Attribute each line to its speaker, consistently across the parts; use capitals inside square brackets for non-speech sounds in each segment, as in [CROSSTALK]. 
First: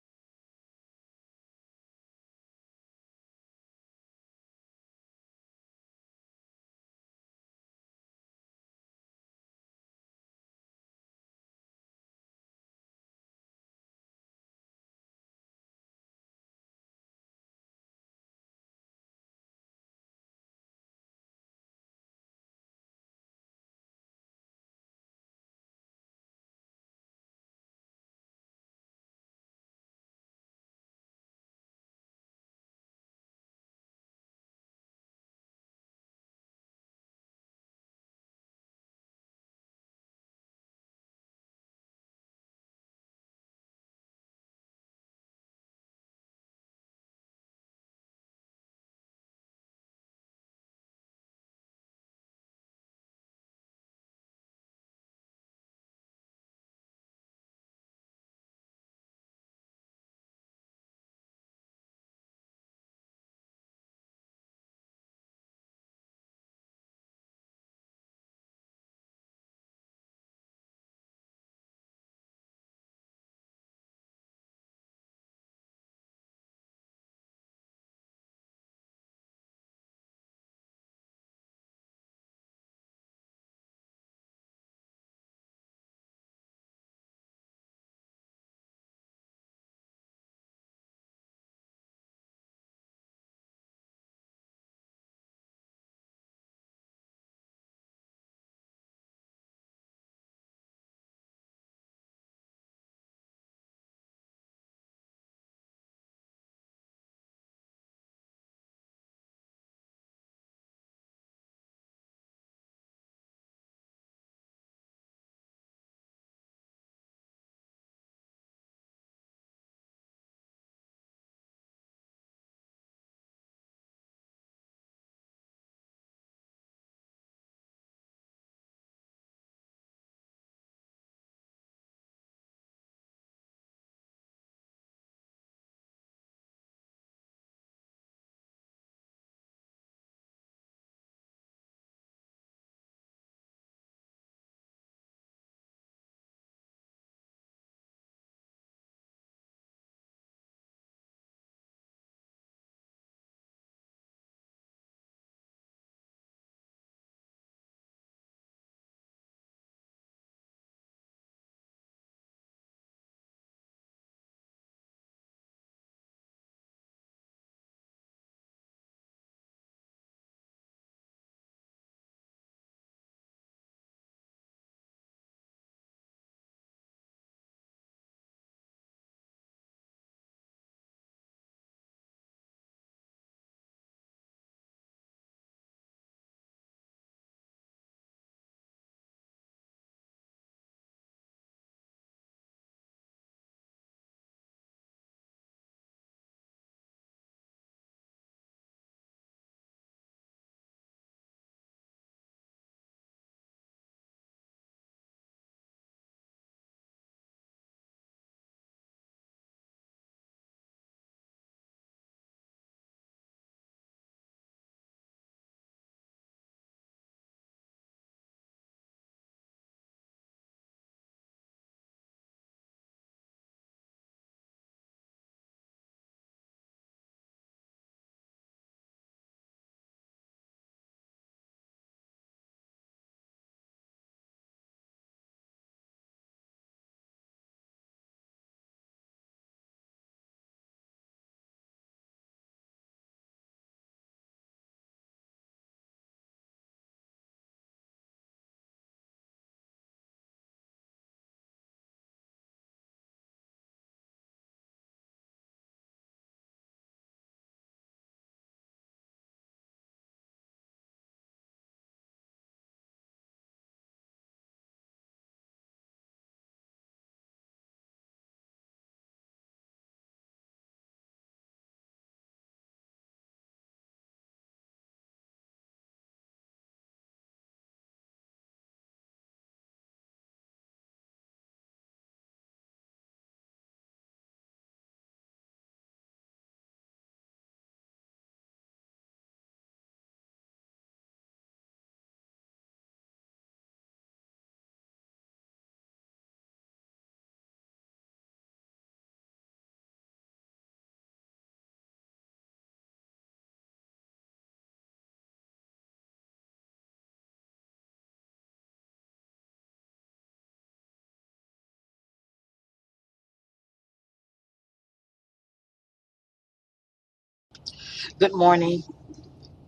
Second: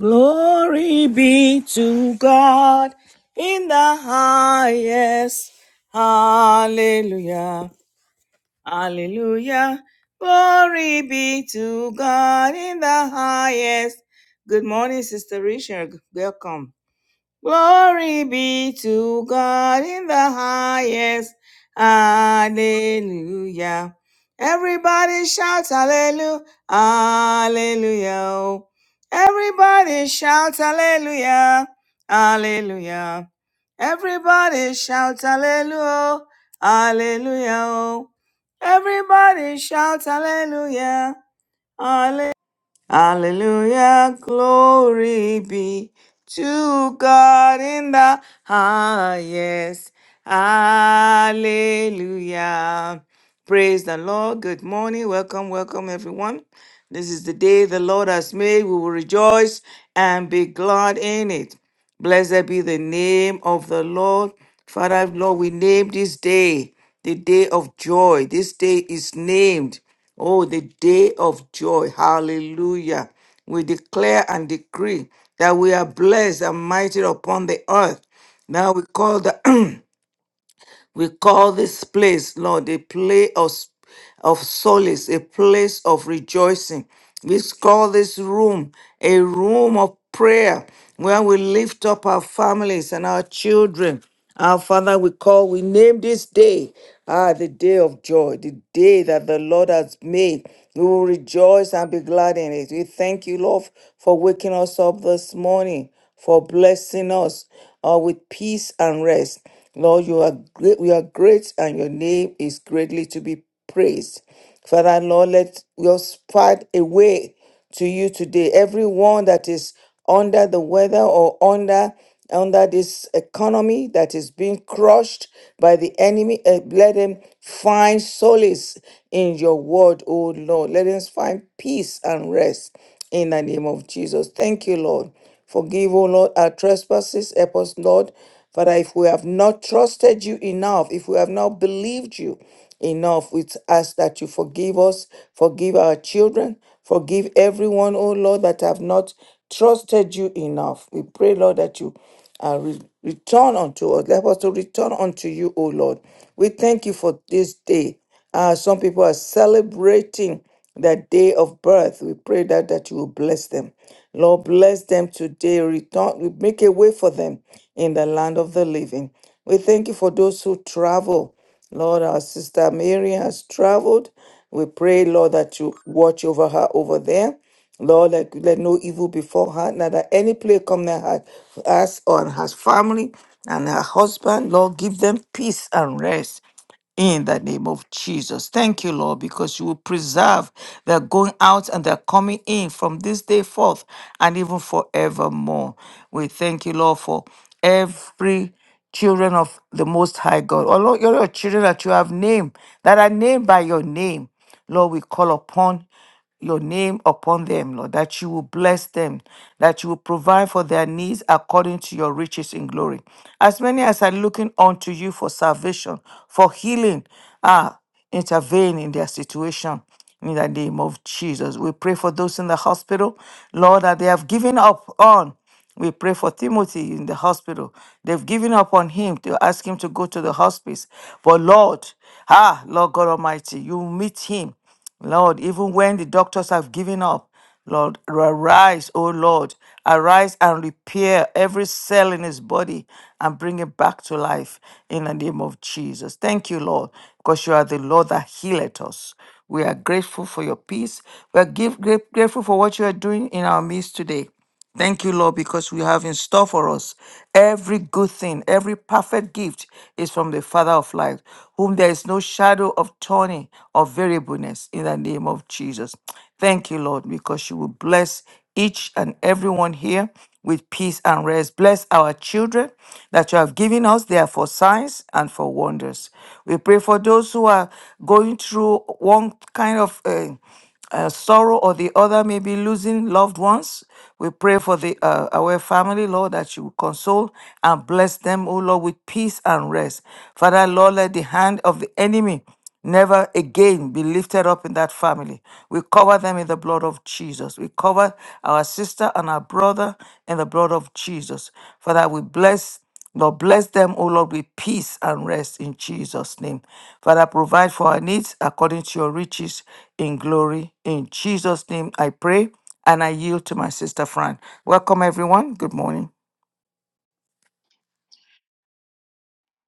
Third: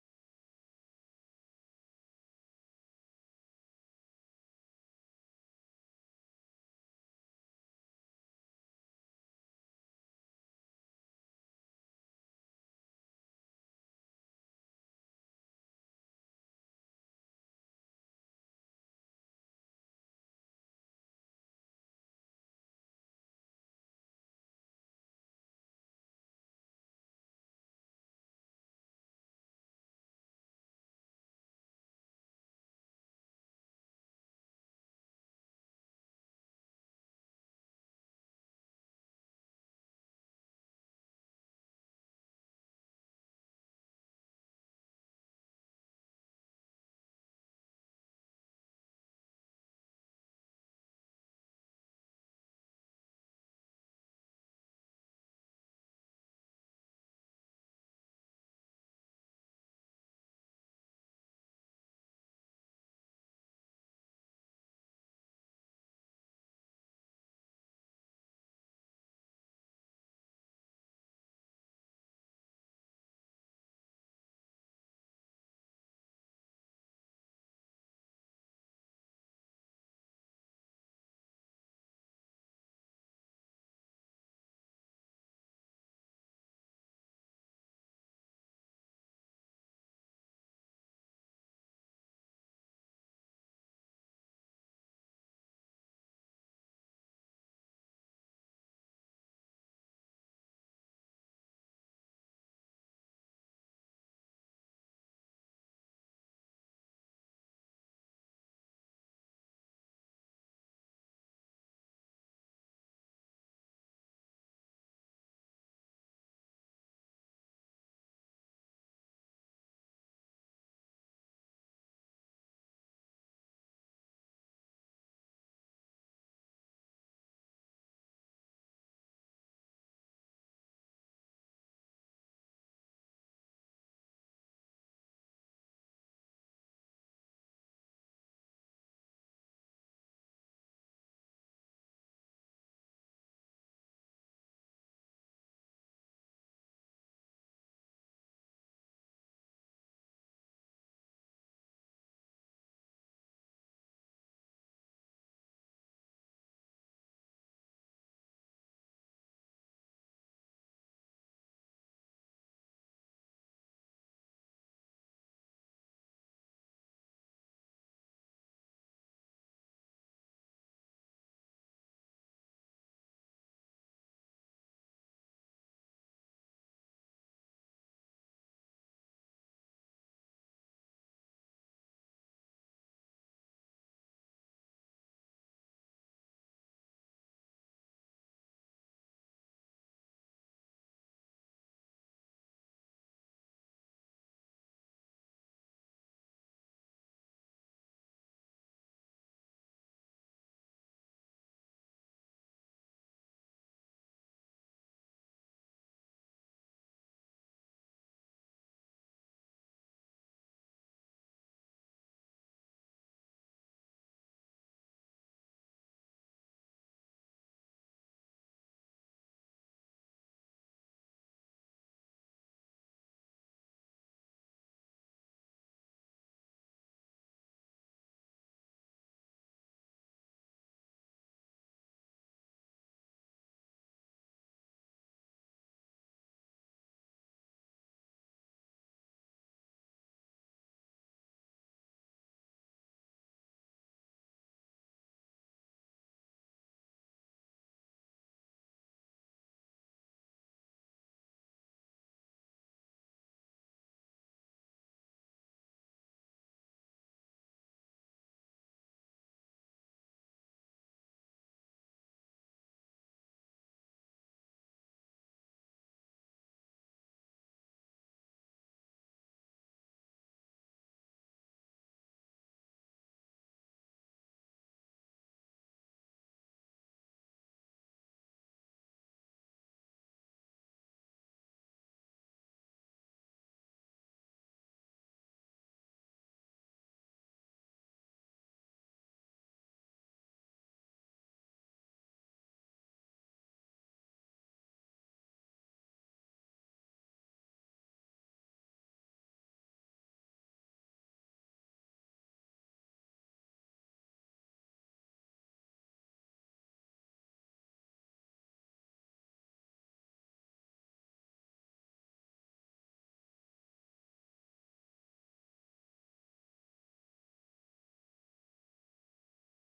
Speaker 1: Glory be to God in the highest. Hallelujah. Hallelujah. Glory be to God in the highest. Good morning, Sister Richard. Welcome. Glory be to God in the highest. Hallelujah. Everybody shout hallelujah. Hallelujah. Everybody shout hallelujah. Hallelujah. Everybody shout hallelujah. Hallelujah. Everybody shout hallelujah. Hallelujah. Hallelujah, glory be to God in the highest. Hallelujah. Praise the Lord. Good morning. Welcome, welcome, everyone. This is the day the Lord has made. We will rejoice and be glad in it. Blessed be the name of the Lord. Father, Lord, we name this day the day of joy. This day is named, oh, the day of joy. Hallelujah. We declare and decree that we are blessed and mighty upon the earth. Now we call the [CLEARS THROAT] We call this place, Lord, a place of, of solace, a place of rejoicing. We call this room a room of prayer where we lift up our families and our children. Our Father, we call, we name this day, ah, the day of joy, the day that the Lord has made. We will rejoice and be glad in it. We thank you, Lord, for waking us up this morning, for blessing us uh, with peace and rest. Lord, you are great, you are great, and your name is greatly to be praised. Father, Lord, let your spite away to you today. Everyone that is under the weather or under under this economy that is being crushed by the enemy, eh, let them find solace in your word, O Lord. Let them find peace and rest in the name of Jesus. Thank you, Lord Forgive, O Lord, our trespasses. Help us, Lord. Father, if we have not trusted you enough, if we have not believed you enough, we ask that you forgive us, forgive our children, forgive everyone, O Lord, that have not trusted you enough. We pray, Lord, that you uh, re- return unto us. Help us to return unto you, O Lord. We thank you for this day. Uh, some people are celebrating their day of birth. We pray that, that you will bless them. Lord, bless them today. Return, make a way for them in the land of the living. We thank you for those who travel. Lord, our sister Mary has traveled. We pray, Lord, that you watch over her over there. Lord, let, let no evil befall her, not that any plague come near her, us or her family and her husband. Lord, give them peace and rest in the name of Jesus. Thank you, Lord, because you will preserve their going out and their coming in from this day forth and even forevermore. We thank you, Lord, for every children of the Most High God. Oh, Lord, you're your children that you have named, that are named by your name. Lord, we call upon your name upon them, Lord, that you will bless them, that you will provide for their needs according to your riches in glory. As many as are looking unto you for salvation, for healing, ah, intervene in their situation. In the name of Jesus, we pray for those in the hospital, Lord, that they have given up on. We pray for Timothy in the hospital. They've given up on him to ask him to go to the hospice. But Lord, ah, Lord God Almighty, you meet him. Lord, even when the doctors have given up, Lord, arise, O Lord, arise and repair every cell in his body and bring it back to life in the name of Jesus. Thank you, Lord, because you are the Lord that healeth us. We are grateful for your peace. We are give, gra- grateful for what you are doing in our midst today. Thank you, Lord, because we have in store for us every good thing, every perfect gift is from the Father of light, whom there is no shadow of turning or variableness in the name of Jesus. Thank you, Lord, because you will bless each and everyone here with peace and rest. Bless our children that you have given us. They are for signs and for wonders. We pray for those who are going through one kind of. Uh, uh, sorrow or the other, maybe losing loved ones. We pray for the uh, our family, Lord, that you will console and bless them, oh Lord, with peace and rest. Father, Lord, let the hand of the enemy never again be lifted up in that family. We cover them in the blood of Jesus. We cover our sister and our brother in the blood of Jesus. Father, we bless Lord, bless them, O Lord, with peace and rest in Jesus' name. Father, provide for our needs according to your riches in glory. In Jesus' name, I pray and I yield to my sister Fran. Welcome, everyone. Good morning.
Speaker 2: Good morning.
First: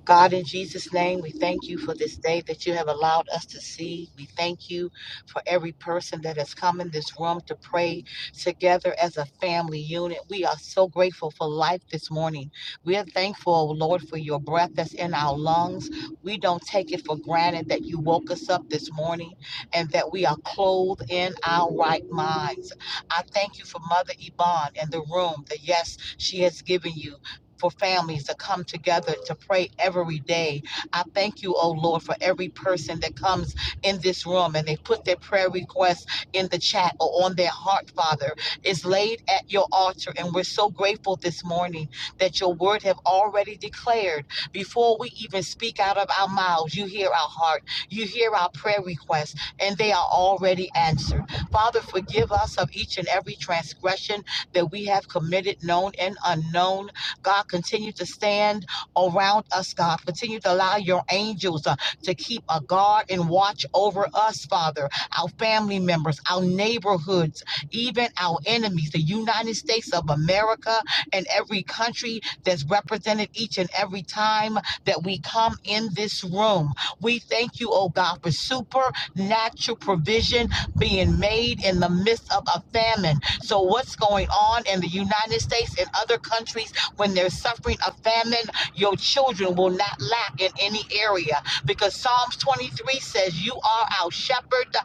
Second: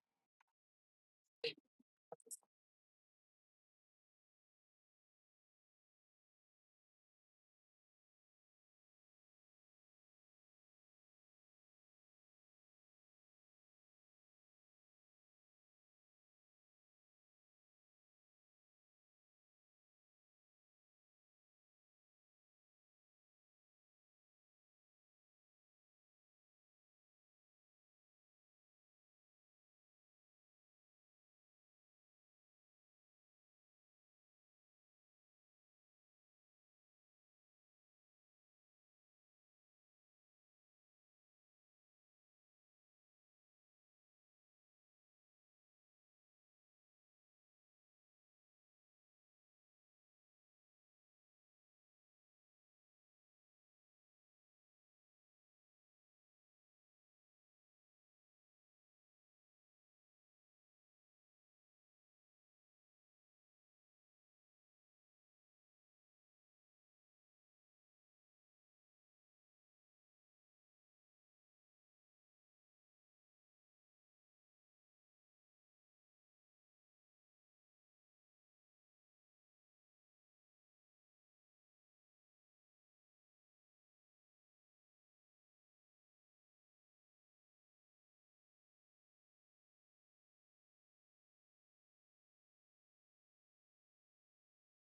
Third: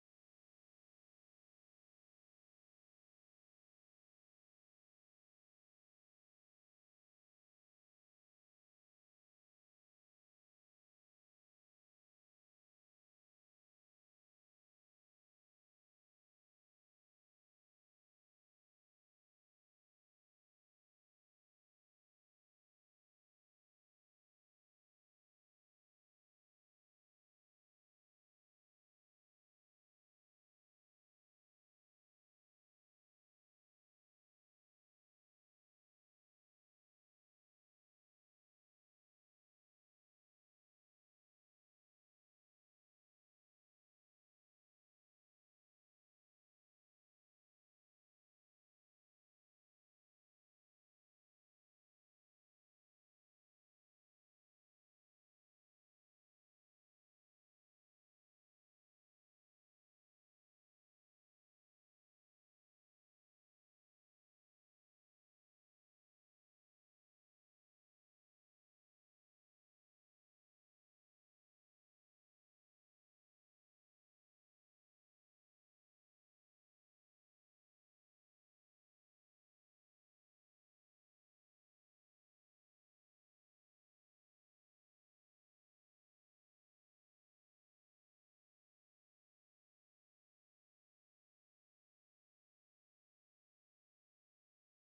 Speaker 2: God, in Jesus' name, we thank you for this day that you have allowed us to see. We thank you for every person that has come in this room to pray together as a family unit. We are so grateful for life this morning. We are thankful, Lord, for your breath that's in our lungs. We don't take it for granted that you woke us up this morning and that we are clothed in our right minds. I thank you for Mother Yvonne and the room, the yes she has given you for families to come together to pray every day. I thank you, oh Lord, for every person that comes in this room and they put their prayer requests in the chat or on their heart, Father. It's laid at your altar, and we're so grateful this morning that your word have already declared. Before we even speak out of our mouths, you hear our heart, you hear our prayer requests, and they are already answered. Father, forgive us of each and every transgression that we have committed, known and unknown. God, continue to stand around us, God. Continue to allow your angels uh, to keep a guard and watch over us, Father, our family members, our neighborhoods, even our enemies, the United States of America and every country that's represented each and every time that we come in this room. We thank you, oh God, for supernatural provision being made in the midst of a famine. So, what's going on in the United States and other countries? when they're suffering a famine, your children will not lack in any area because Psalms 23 says, You are our shepherd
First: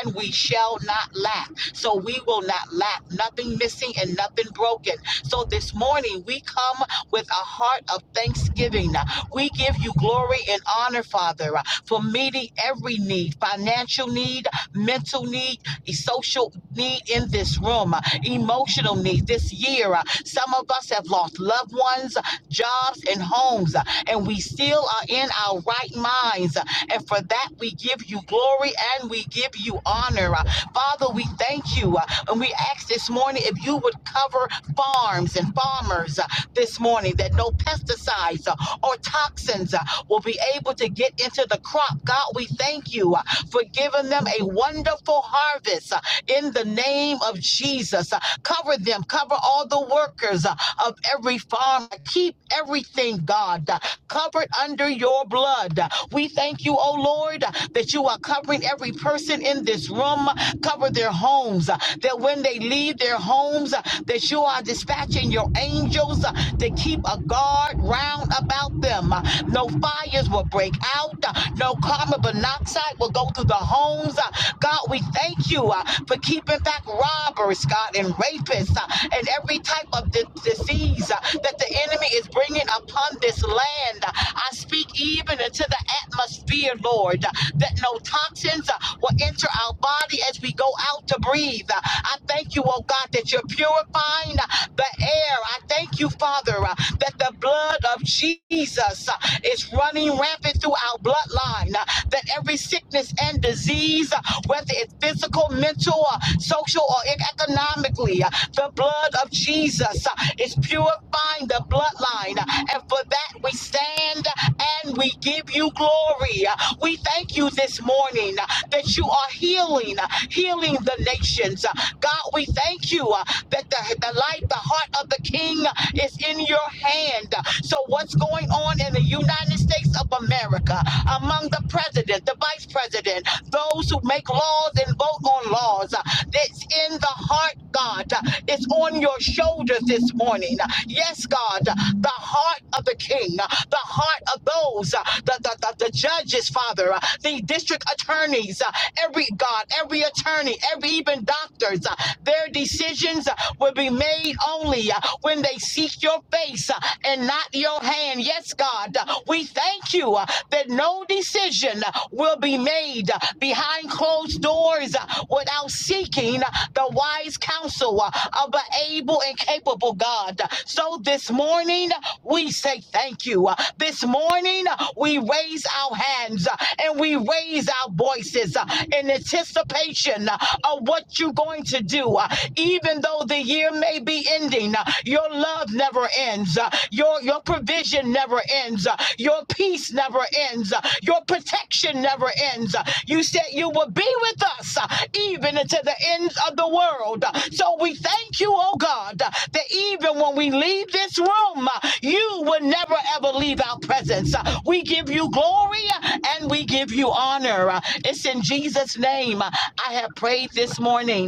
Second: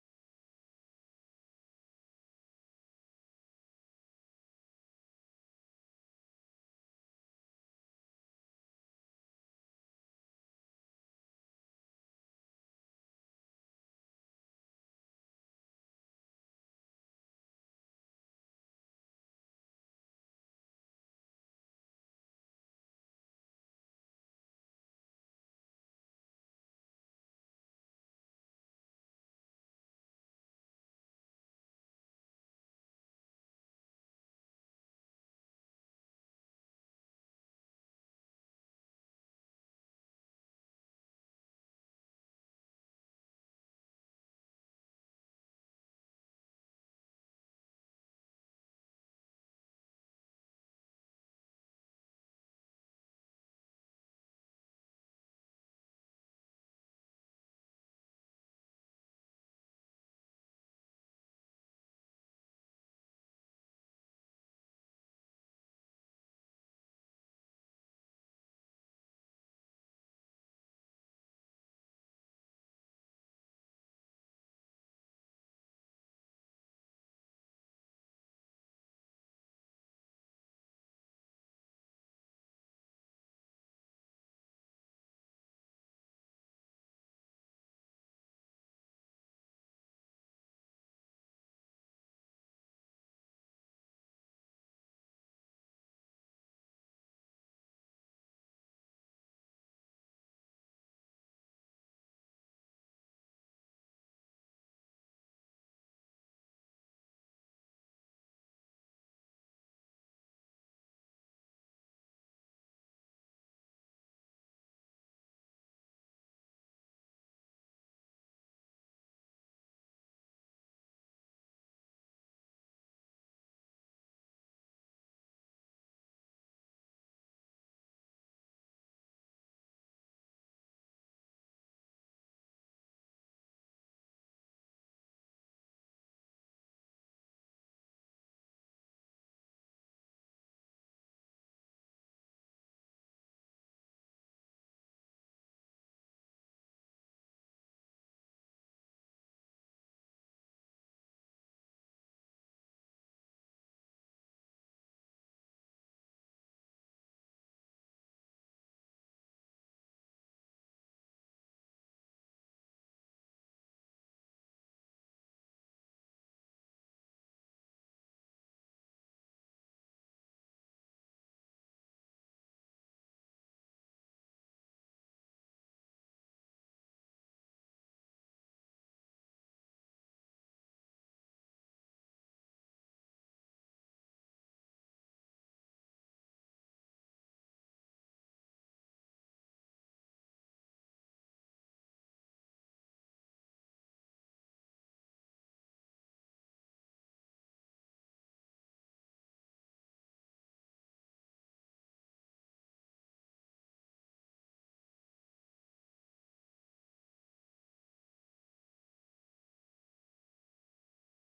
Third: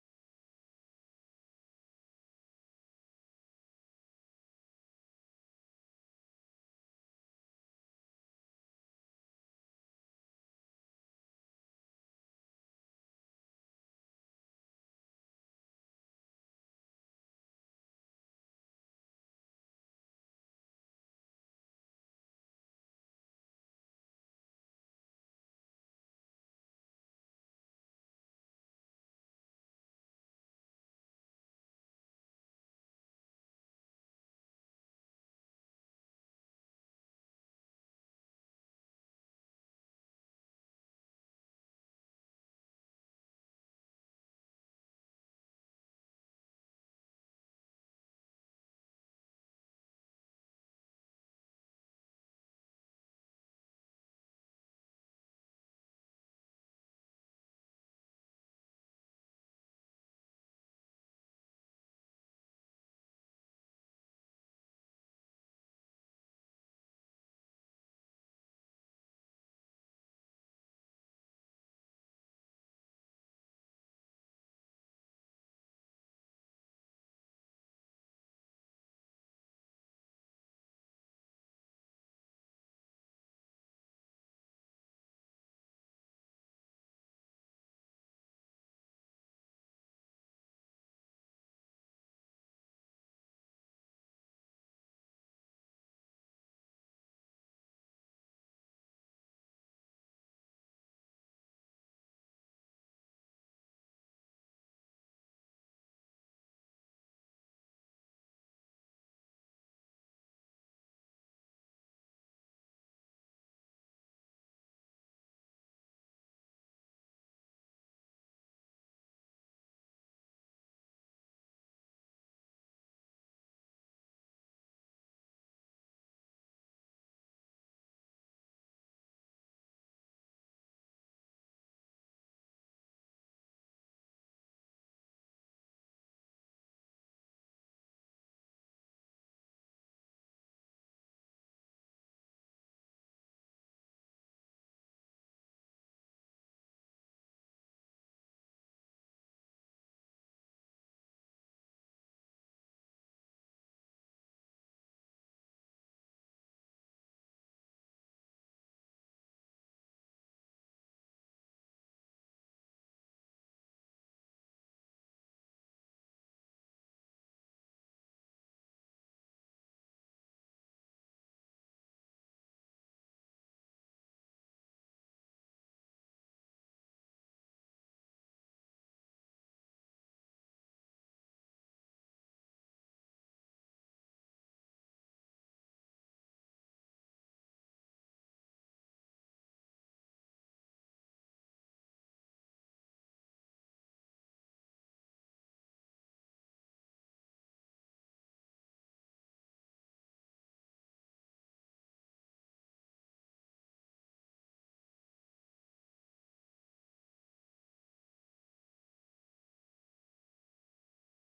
Speaker 2: and we shall not lack. So we will not lack, nothing missing and nothing broken. So this morning we come with a heart of thanksgiving. We give you glory and honor, Father, for meeting every need financial need, mental need, e- social need in this room, uh, emotional need this year. uh, Some of us have lost loved ones, uh, jobs, and homes, uh, and we still are in our right minds. uh, And for that, we give you glory and we give you honor. Uh, Father, we thank you. uh, And we ask this morning if you would cover farms and farmers uh, this morning, that no pesticides uh, or toxins uh, will be able to get into the crop. God, we thank you uh, for giving them a wonderful harvest uh, in the name of Jesus. Uh, Cover them, cover all the workers uh, of every farm. Keep everything, God, uh, covered under your blood. Uh, We thank you, oh Lord, uh, that you are covering every person in this room. Uh, Cover their homes, uh, that when they leave their homes, uh, that you are dispatching your angels uh, to keep a guard round about them. Uh, No fires will break out, Uh, No know, carbon monoxide will go through the homes. Uh, God, we thank you uh, for keeping back robbers, God, and rapists uh, and every type of di- disease uh, that the enemy is bringing upon this land. Uh, I speak even into the atmosphere, Lord, uh, that no toxins uh, will enter our body as we go out to breathe. Uh, I thank you, oh God, that you're purifying uh, the air. I thank you, Father, uh, that the blood of Jesus uh, is is running rampant through our bloodline. uh, That every sickness and disease, uh, whether it's physical, mental, uh, social, or e- economically, uh, the blood of Jesus uh, is purifying the bloodline. uh, And for that, we stand uh, and we give you glory. Uh, We thank you this morning uh, that you are healing, uh, healing the nations. Uh, God, we thank you uh, that the, the life, the heart of the King uh, is in your hand. uh. So, what's going on in the United States of America among the president, the vice president, those who make laws and vote on laws? uh, That's in the heart, God. It's on your shoulders this morning. Yes, God, the heart of the king, uh, the heart of those, uh, the, the, the, the judges, Father, uh, the district attorneys, uh, every God, every attorney, every even doctors, uh, their decisions uh, will be made only uh, when they seek your face uh, and not your hand. Yes, God, uh, we thank you uh, that no decision uh, will be made uh, behind closed doors uh, without seeking uh, the wise counsel uh, of an able and capable God. So this morning, uh, we say thank you. uh, This morning, uh, we raise our hands uh, and we raise our voices uh, in anticipation uh, of what you're going to do. Uh, Even though the the year may be ending, uh, your love never ends. uh, Your, your provision never ends. uh, Your peace never ends. uh, Your protection never ends. uh, You said you will be with us uh, even until the ends of the world. uh, So we thank you, oh God, uh, that even when we leave this room, uh, you will never ever leave our presence. Uh, We give you glory uh, and we give you honor. Uh, It's in Jesus' name uh, I have prayed this morning.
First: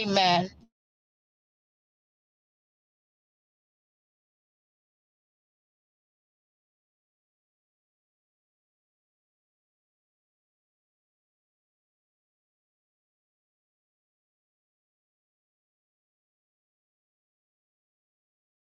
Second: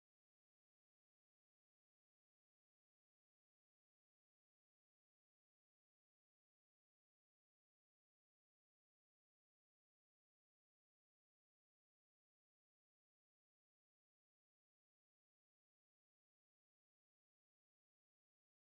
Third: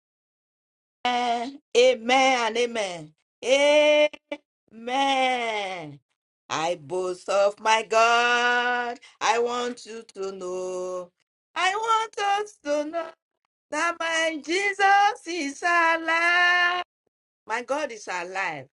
Speaker 2: Amen.
Speaker 3: Amen. Amen. Amen. Amen. I boast of my God. I want you to know. I want us to know that my Jesus is alive. My God is alive.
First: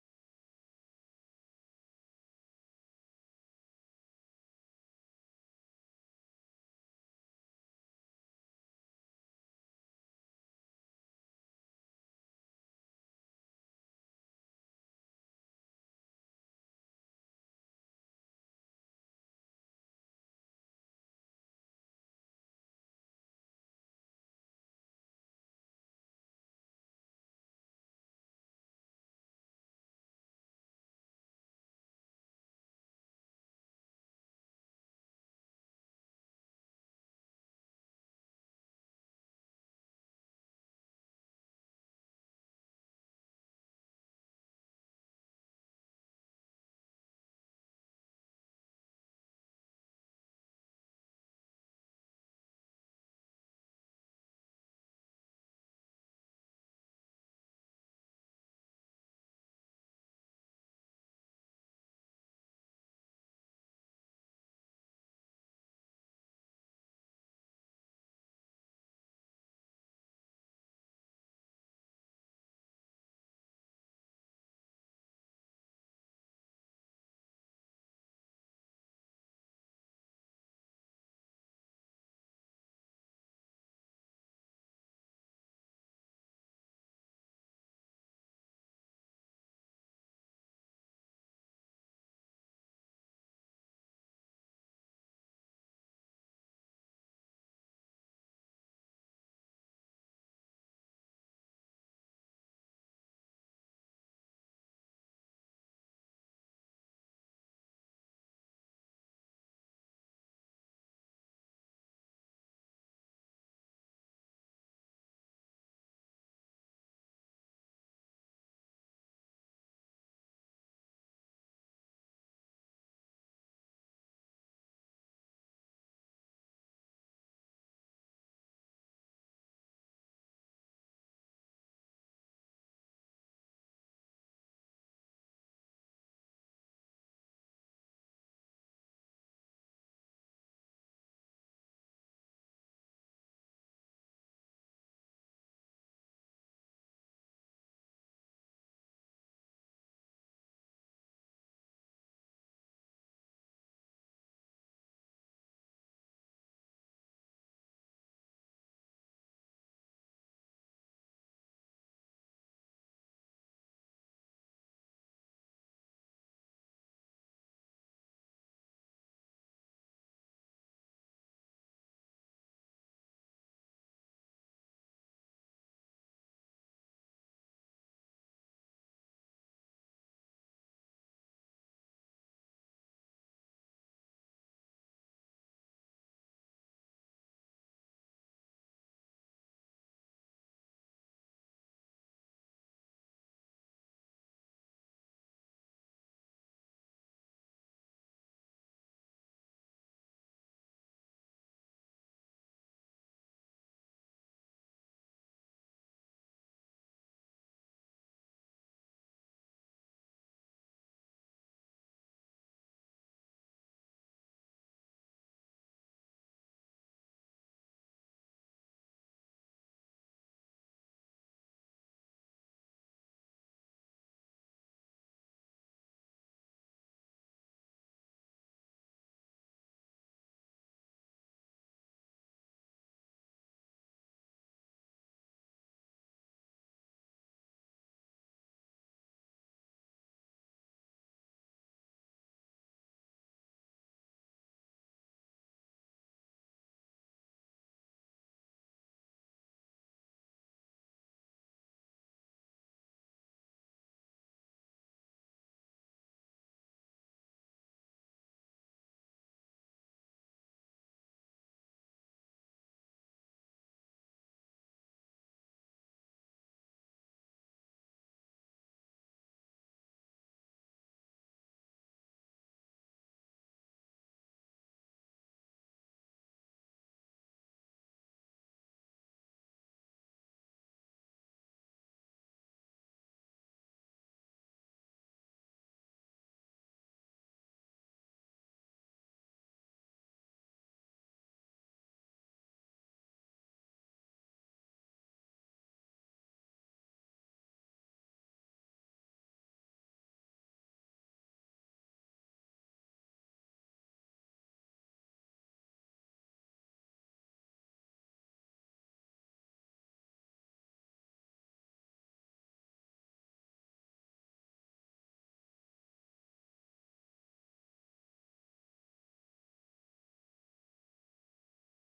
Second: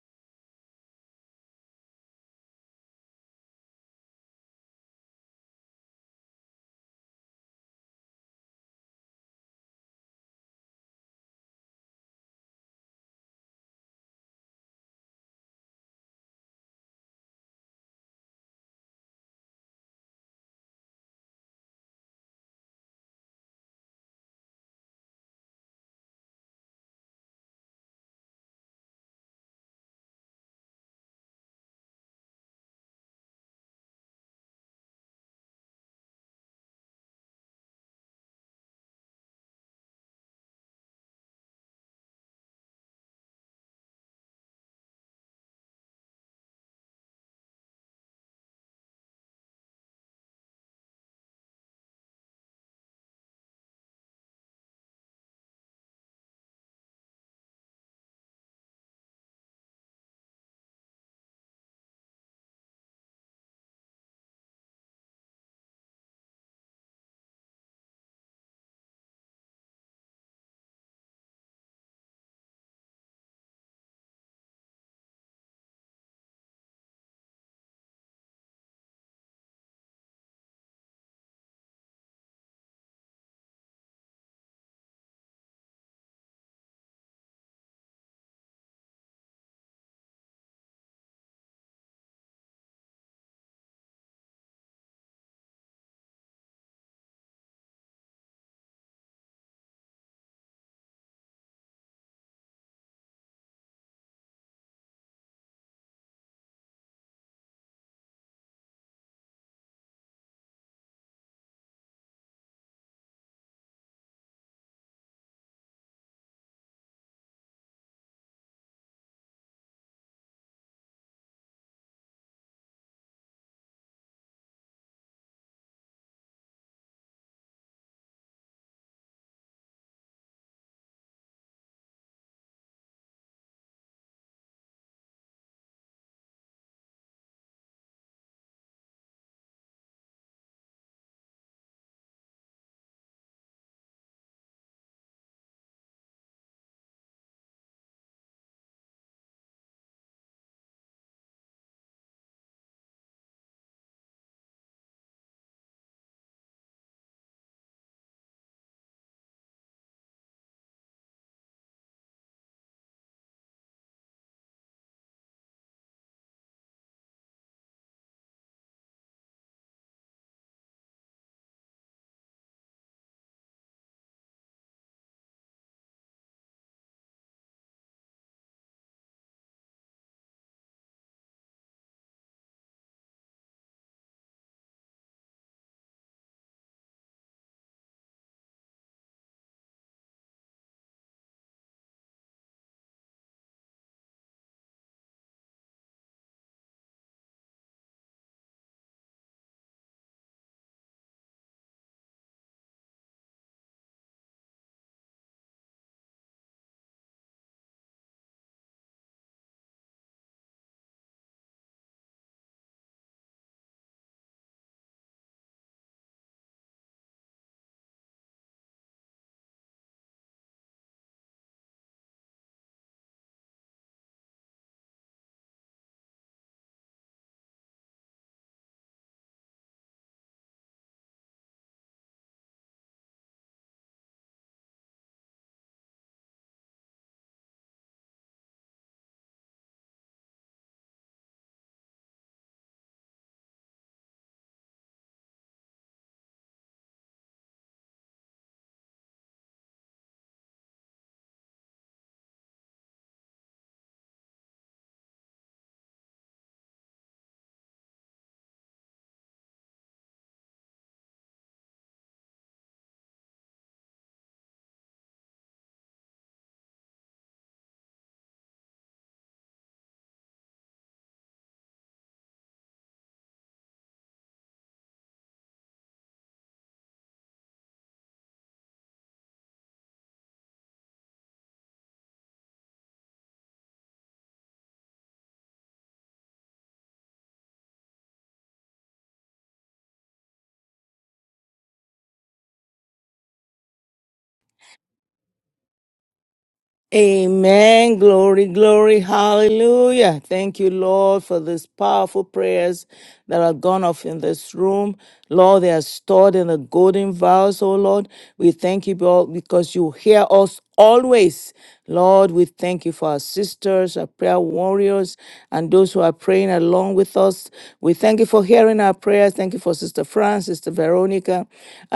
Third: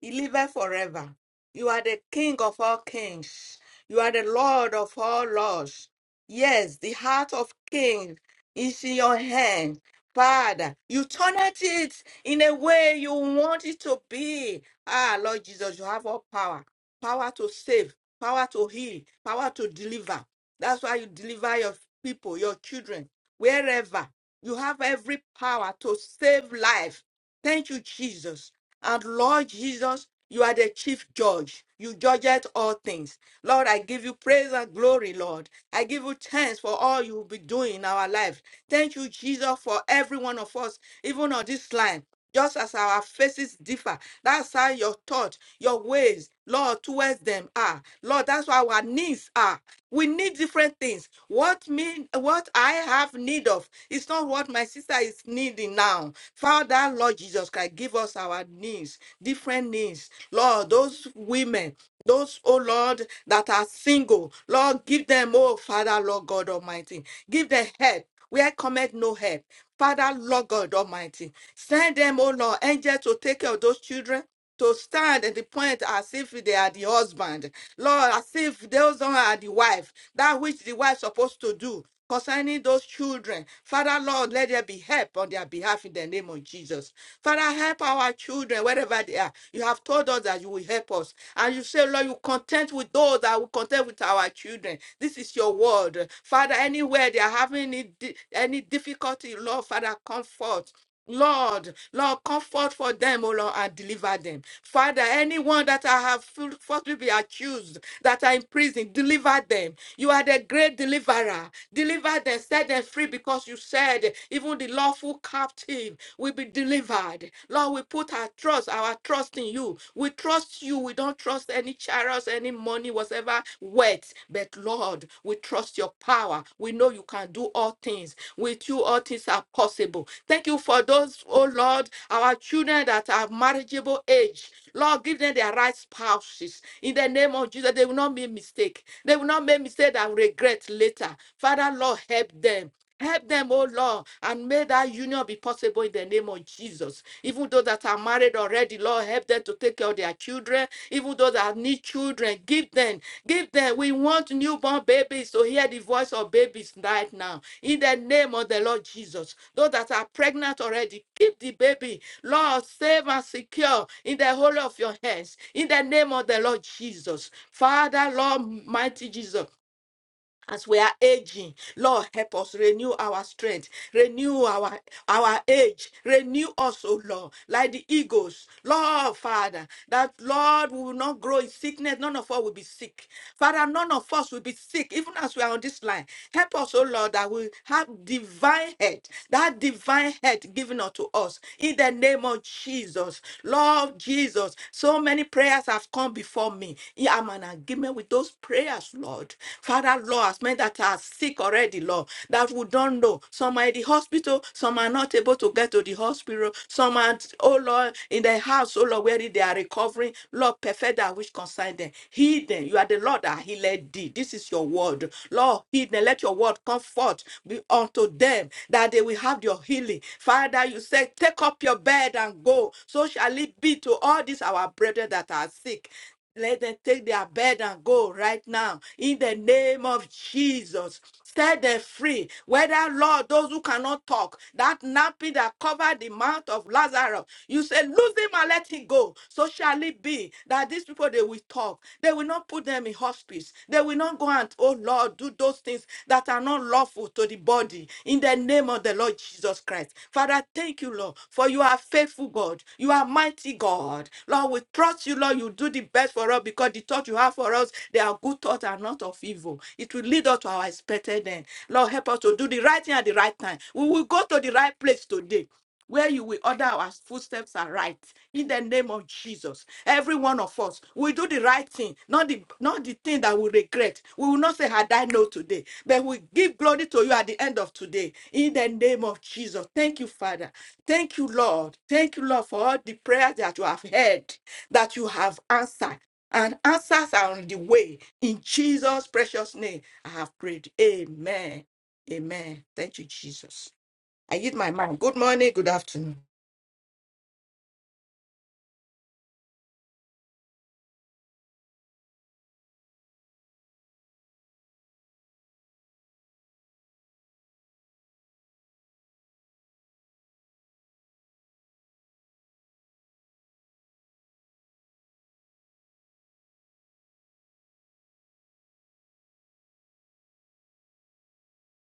Speaker 3: He liveth forever. You are the King of all kings. You are the Lord of all lords. Yes, the heart of king is in your hand. Father, you turned it in a way you want it to be. Ah, Lord Jesus, you have all power. Power to save, power to heal, power to deliver. That's why you deliver your people, your children, wherever. You have every power to save life Thank you, Jesus. And Lord Jesus, you are the chief judge. You judge at all things. Lord, I give you praise and glory, Lord. I give you thanks for all you will be doing in our life. Thank you, Jesus, for every one of us, even on this line. Just as our faces differ, that's how your thought, your ways, Lord, towards them are. Lord, that's what our needs are. We need different things. What mean what I have need of is not what my sister is needing now. Father, Lord Jesus Christ, give us our needs, different needs. Lord, those women, those, oh Lord, that are single, Lord, give them, oh Father, Lord God Almighty, give them help. Where cometh no help. Father, Lord God Almighty, send them, oh Lord, angels to take care of those children to stand at the point as if they are the husband. Lord, as if those one are the wife, that which the wife supposed to do concerning those children. Father, Lord, let there be help on their behalf in the name of Jesus. Father, help our children wherever they are. You have told us that you will help us. And you say, Lord, you content with those that will content with our children. This is your word. Father, anywhere they are having any di- any difficulty, Lord, Father, comfort. Lord, Lord, comfort for them, O Lord, and deliver them. Father, anyone that I have ful- falsely be accused, that are in prison, deliver them. You are the great deliverer. Deliver them, set them free, because you said even the lawful captive will be delivered. Lord, we put our trust, our trust in you. We trust you. We don't trust any chariots, any money, whatever words, but Lord, we trust your power. We know you can do all things. With you, all things are possible. Thank you for those, oh Lord, our children that are marriageable age. Lord, give them their right spouses. In the name of Jesus, they will not make mistake. They will not make mistake that regret later. Father, Lord, help them. Help them, oh Lord, and may that union be possible in the name of Jesus. Even those that are married already, Lord, help them to take care of their children. Even those that need children, give them, give them. We want newborn babies to hear the voice of babies right now. In the name of the Lord Jesus. Those that are pregnant already, keep the baby. Lord, save and secure in the whole of your hands. In the name of the Lord Jesus. Father, Lord, mighty Jesus as we are aging lord help us renew our strength renew our our age renew us O lord like the eagles lord father that lord we will not grow in sickness none of us will be sick father none of us will be sick even as we are on this line help us O lord that we have divine head that divine head given unto us in the name of jesus lord jesus so many prayers have come before me I'm an agreement with agreement with those prayers, Lord. Father, Lord, as many that are sick already, Lord, that we don't know. Some are in the hospital, some are not able to get to the hospital, some are, oh Lord, in their house, oh Lord, where they are recovering. Lord, perfect that which concern them. Heal them. You are the Lord that healed thee. This is your word. Lord, heal them. Let your word come forth be unto them that they will have your healing. Father, you said, take up your bed and go. So shall it be to all these our brethren that are sick. Let them take their bed and go right now in the name of Jesus. Set them free. Whether, Lord, those who cannot talk, that nappy that covered the mouth of Lazarus, you say, Lose him and let him go. So shall it be that these people, they will talk. They will not put them in hospice. They will not go and, oh Lord, do those things that are not lawful to the body in the name of the Lord Jesus Christ. Father, thank you, Lord, for you are faithful, God. You are mighty mighty God. Lord, we trust you, Lord. You do the best for us because the thoughts you have for us, they are good thoughts and not of evil. It will lead us to our expected end. Lord, help us to do the right thing at the right time. We will go to the right place today. Where you will order our footsteps are right in the name of Jesus. Every one of us will do the right thing, not the not the thing that we regret. We will not say had I know today, but we give glory to you at the end of today in the name of Jesus. Thank you, Father. Thank you, Lord. Thank you, Lord, for all the prayers that you have heard, that you have answered. And answers are on the way. In Jesus' precious name, I have prayed. Amen. Amen. Thank you, Jesus. I give my mind. Good morning, good afternoon.
Speaker 1: Amen. Glory, glory. Hallelujah. Thank you, Lord, for these powerful prayers that are gone off in this room. Lord, they are stored in the golden vials, oh Lord. We thank you Lord, because you hear us always. Lord, we thank you for our sisters, our prayer warriors, and those who are praying along with us. We thank you for hearing our prayers. Thank you for Sister Fran, Sister Veronica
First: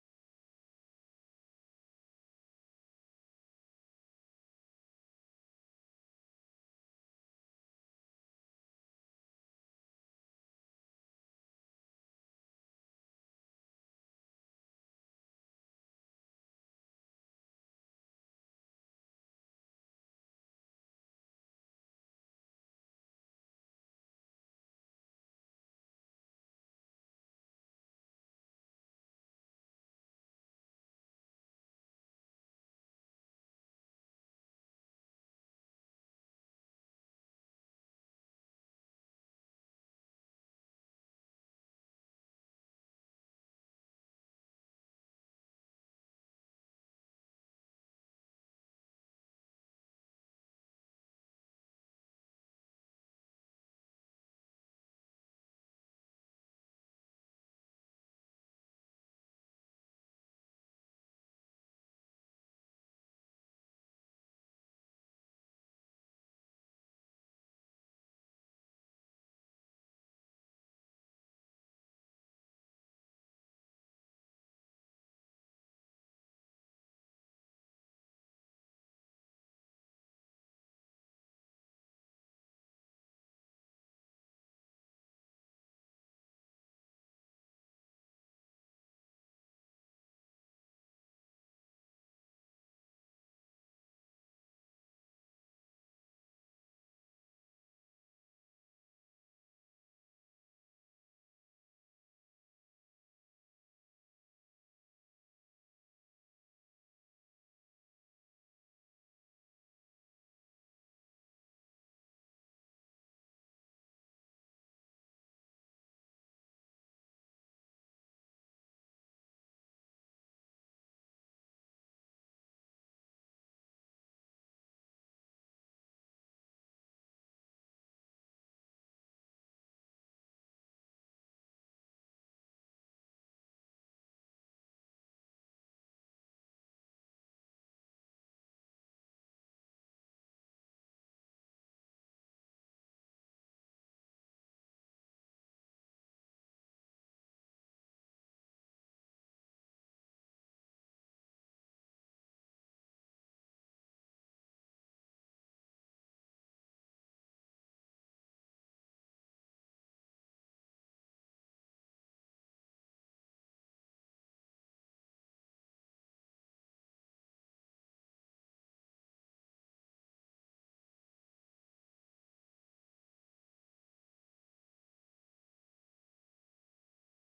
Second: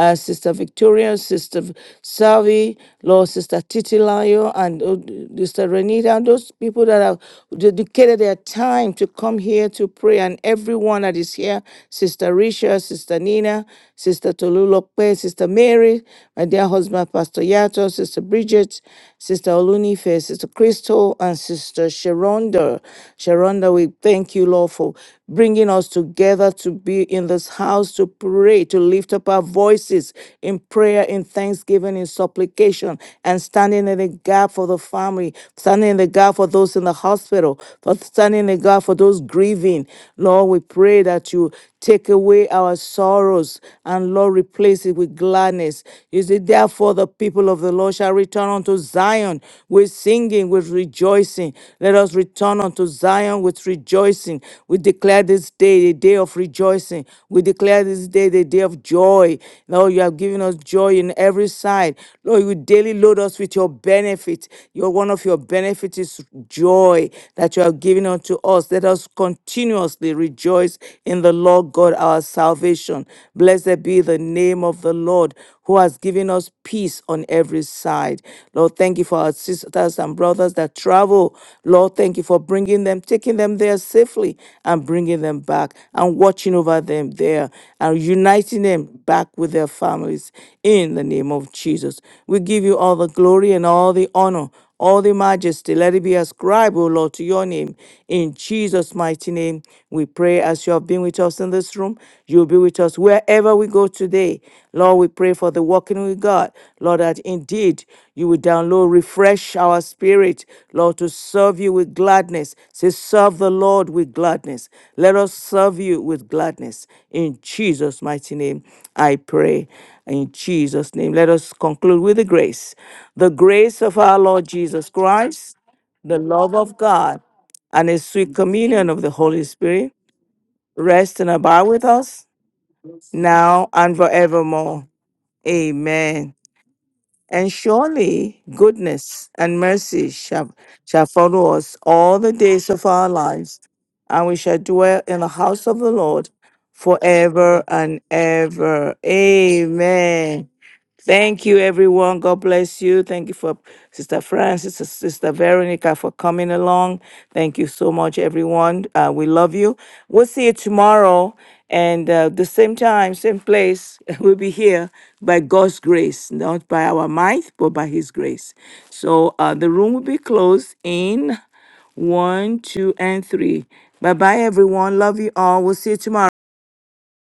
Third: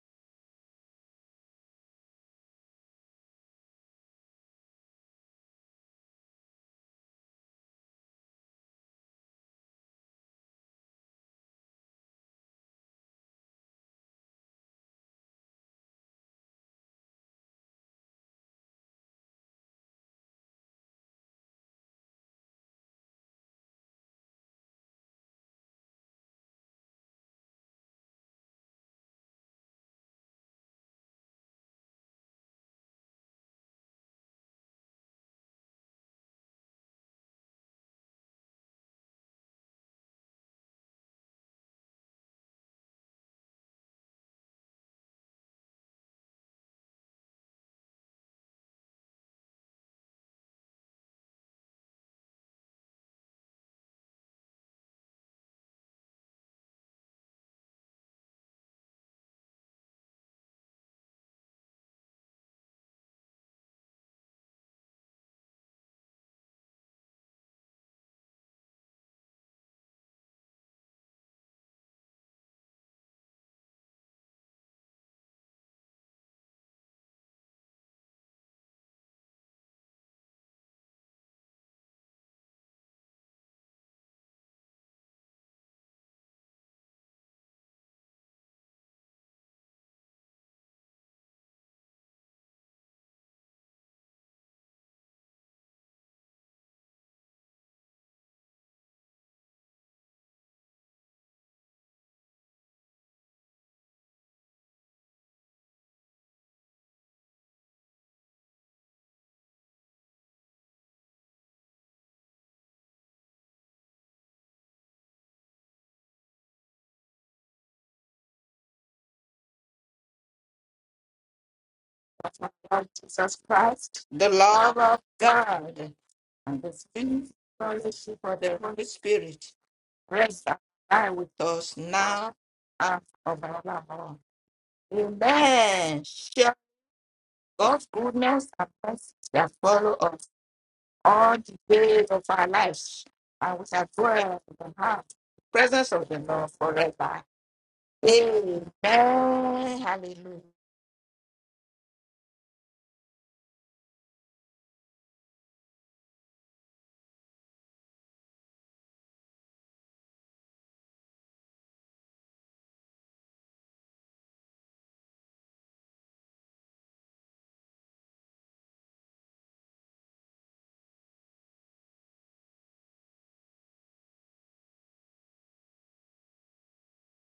Speaker 1: uh, Sister Victoria, Sister V- Savi, Lord Sister Titilayo, and uh, Sister Renita, and those people that have dedicated their time to come here to pray, and everyone that is here, Sister Risha, Sister Nina, Sister Tolulope, Sister Mary, my dear husband, Pastor Yato, Sister Bridget, Sister Olunife, Sister Crystal, and Sister Sharonda. Sharonda, we thank you, Lord, for bringing us together to be in this house to pray, to lift up our voices in prayer, in thanksgiving, in supplication, and standing in the gap for the family, standing in the gap for those in the hospital, for standing in the gap for those grieving. Lord, we pray that you take away our sorrows and Lord, replace it with gladness. You see, therefore, the people of the Lord shall return unto Zion with singing singing, with rejoicing. Let us return unto Zion with rejoicing. We declare this day the day of rejoicing. We declare this day the day of joy. Lord, you have given us joy in every side. Lord, you daily load us with your benefit. Your one of your benefits is joy that you have given unto us. Let us continuously rejoice in the Lord God our salvation. Blessed be the name of the Lord who has given us peace on every side. Lord, thank you for our sisters and brothers that travel. Lord, thank you for bringing them, taking them there safely and bringing them back and watching over them there and uniting them back with their families in the name of Jesus. We give you all the glory and all the honor all the majesty. Let it be ascribed, O Lord, to your name. In Jesus' mighty name, we pray as you have been with us in this room, you'll be with us wherever we go today. Lord, we pray for the walking with God. Lord, that indeed you will download, refresh our spirit, Lord, to serve you with gladness. Say, serve the Lord with gladness. Let us serve you with gladness. In Jesus' mighty name, I pray. In Jesus' name, let us conclude with the grace.
Speaker 3: Lord
Speaker 1: The
Speaker 3: Jesus
Speaker 1: grace of
Speaker 3: Christ,
Speaker 1: our
Speaker 3: the
Speaker 1: Lord
Speaker 3: love
Speaker 1: Jesus
Speaker 3: of
Speaker 1: Christ,
Speaker 3: God,
Speaker 1: the love
Speaker 3: and the
Speaker 1: of God,
Speaker 3: sweet
Speaker 1: and the
Speaker 3: fellowship
Speaker 1: sweet
Speaker 3: of the Holy
Speaker 1: communion of the
Speaker 3: Spirit
Speaker 1: Holy Spirit
Speaker 3: rest and abide
Speaker 1: rest and
Speaker 3: with
Speaker 1: abide
Speaker 3: us
Speaker 1: with us
Speaker 3: now and
Speaker 1: now and
Speaker 3: forevermore.
Speaker 1: forevermore.
Speaker 3: Amen.
Speaker 1: Amen.
Speaker 3: Surely
Speaker 1: And
Speaker 3: God's
Speaker 1: surely
Speaker 3: goodness and mercy
Speaker 1: goodness
Speaker 3: shall
Speaker 1: and
Speaker 3: follow
Speaker 1: mercy
Speaker 3: us
Speaker 1: shall, shall
Speaker 3: all
Speaker 1: follow
Speaker 3: the
Speaker 1: us
Speaker 3: days
Speaker 1: all
Speaker 3: of
Speaker 1: the
Speaker 3: our
Speaker 1: days of
Speaker 3: lives,
Speaker 1: our
Speaker 3: and
Speaker 1: lives,
Speaker 3: we shall
Speaker 1: and we
Speaker 3: dwell in
Speaker 1: shall
Speaker 3: the
Speaker 1: dwell
Speaker 3: house,
Speaker 1: in the
Speaker 3: the
Speaker 1: house of the
Speaker 3: presence of the
Speaker 1: Lord
Speaker 3: Lord forever.
Speaker 1: forever and
Speaker 3: Amen.
Speaker 1: ever.
Speaker 3: Hallelujah.
Speaker 1: Amen. Thank you, everyone. God bless you. Thank you for Sister Francis, Sis- Sister Veronica for coming along. Thank you so much, everyone. Uh, we love you. We'll see you tomorrow. And uh, the same time, same place, [LAUGHS] we'll be here by God's grace, not by our might, but by His grace. So uh, the room will be closed in one, two, and three. Bye bye, everyone. Love you all. We'll see you tomorrow.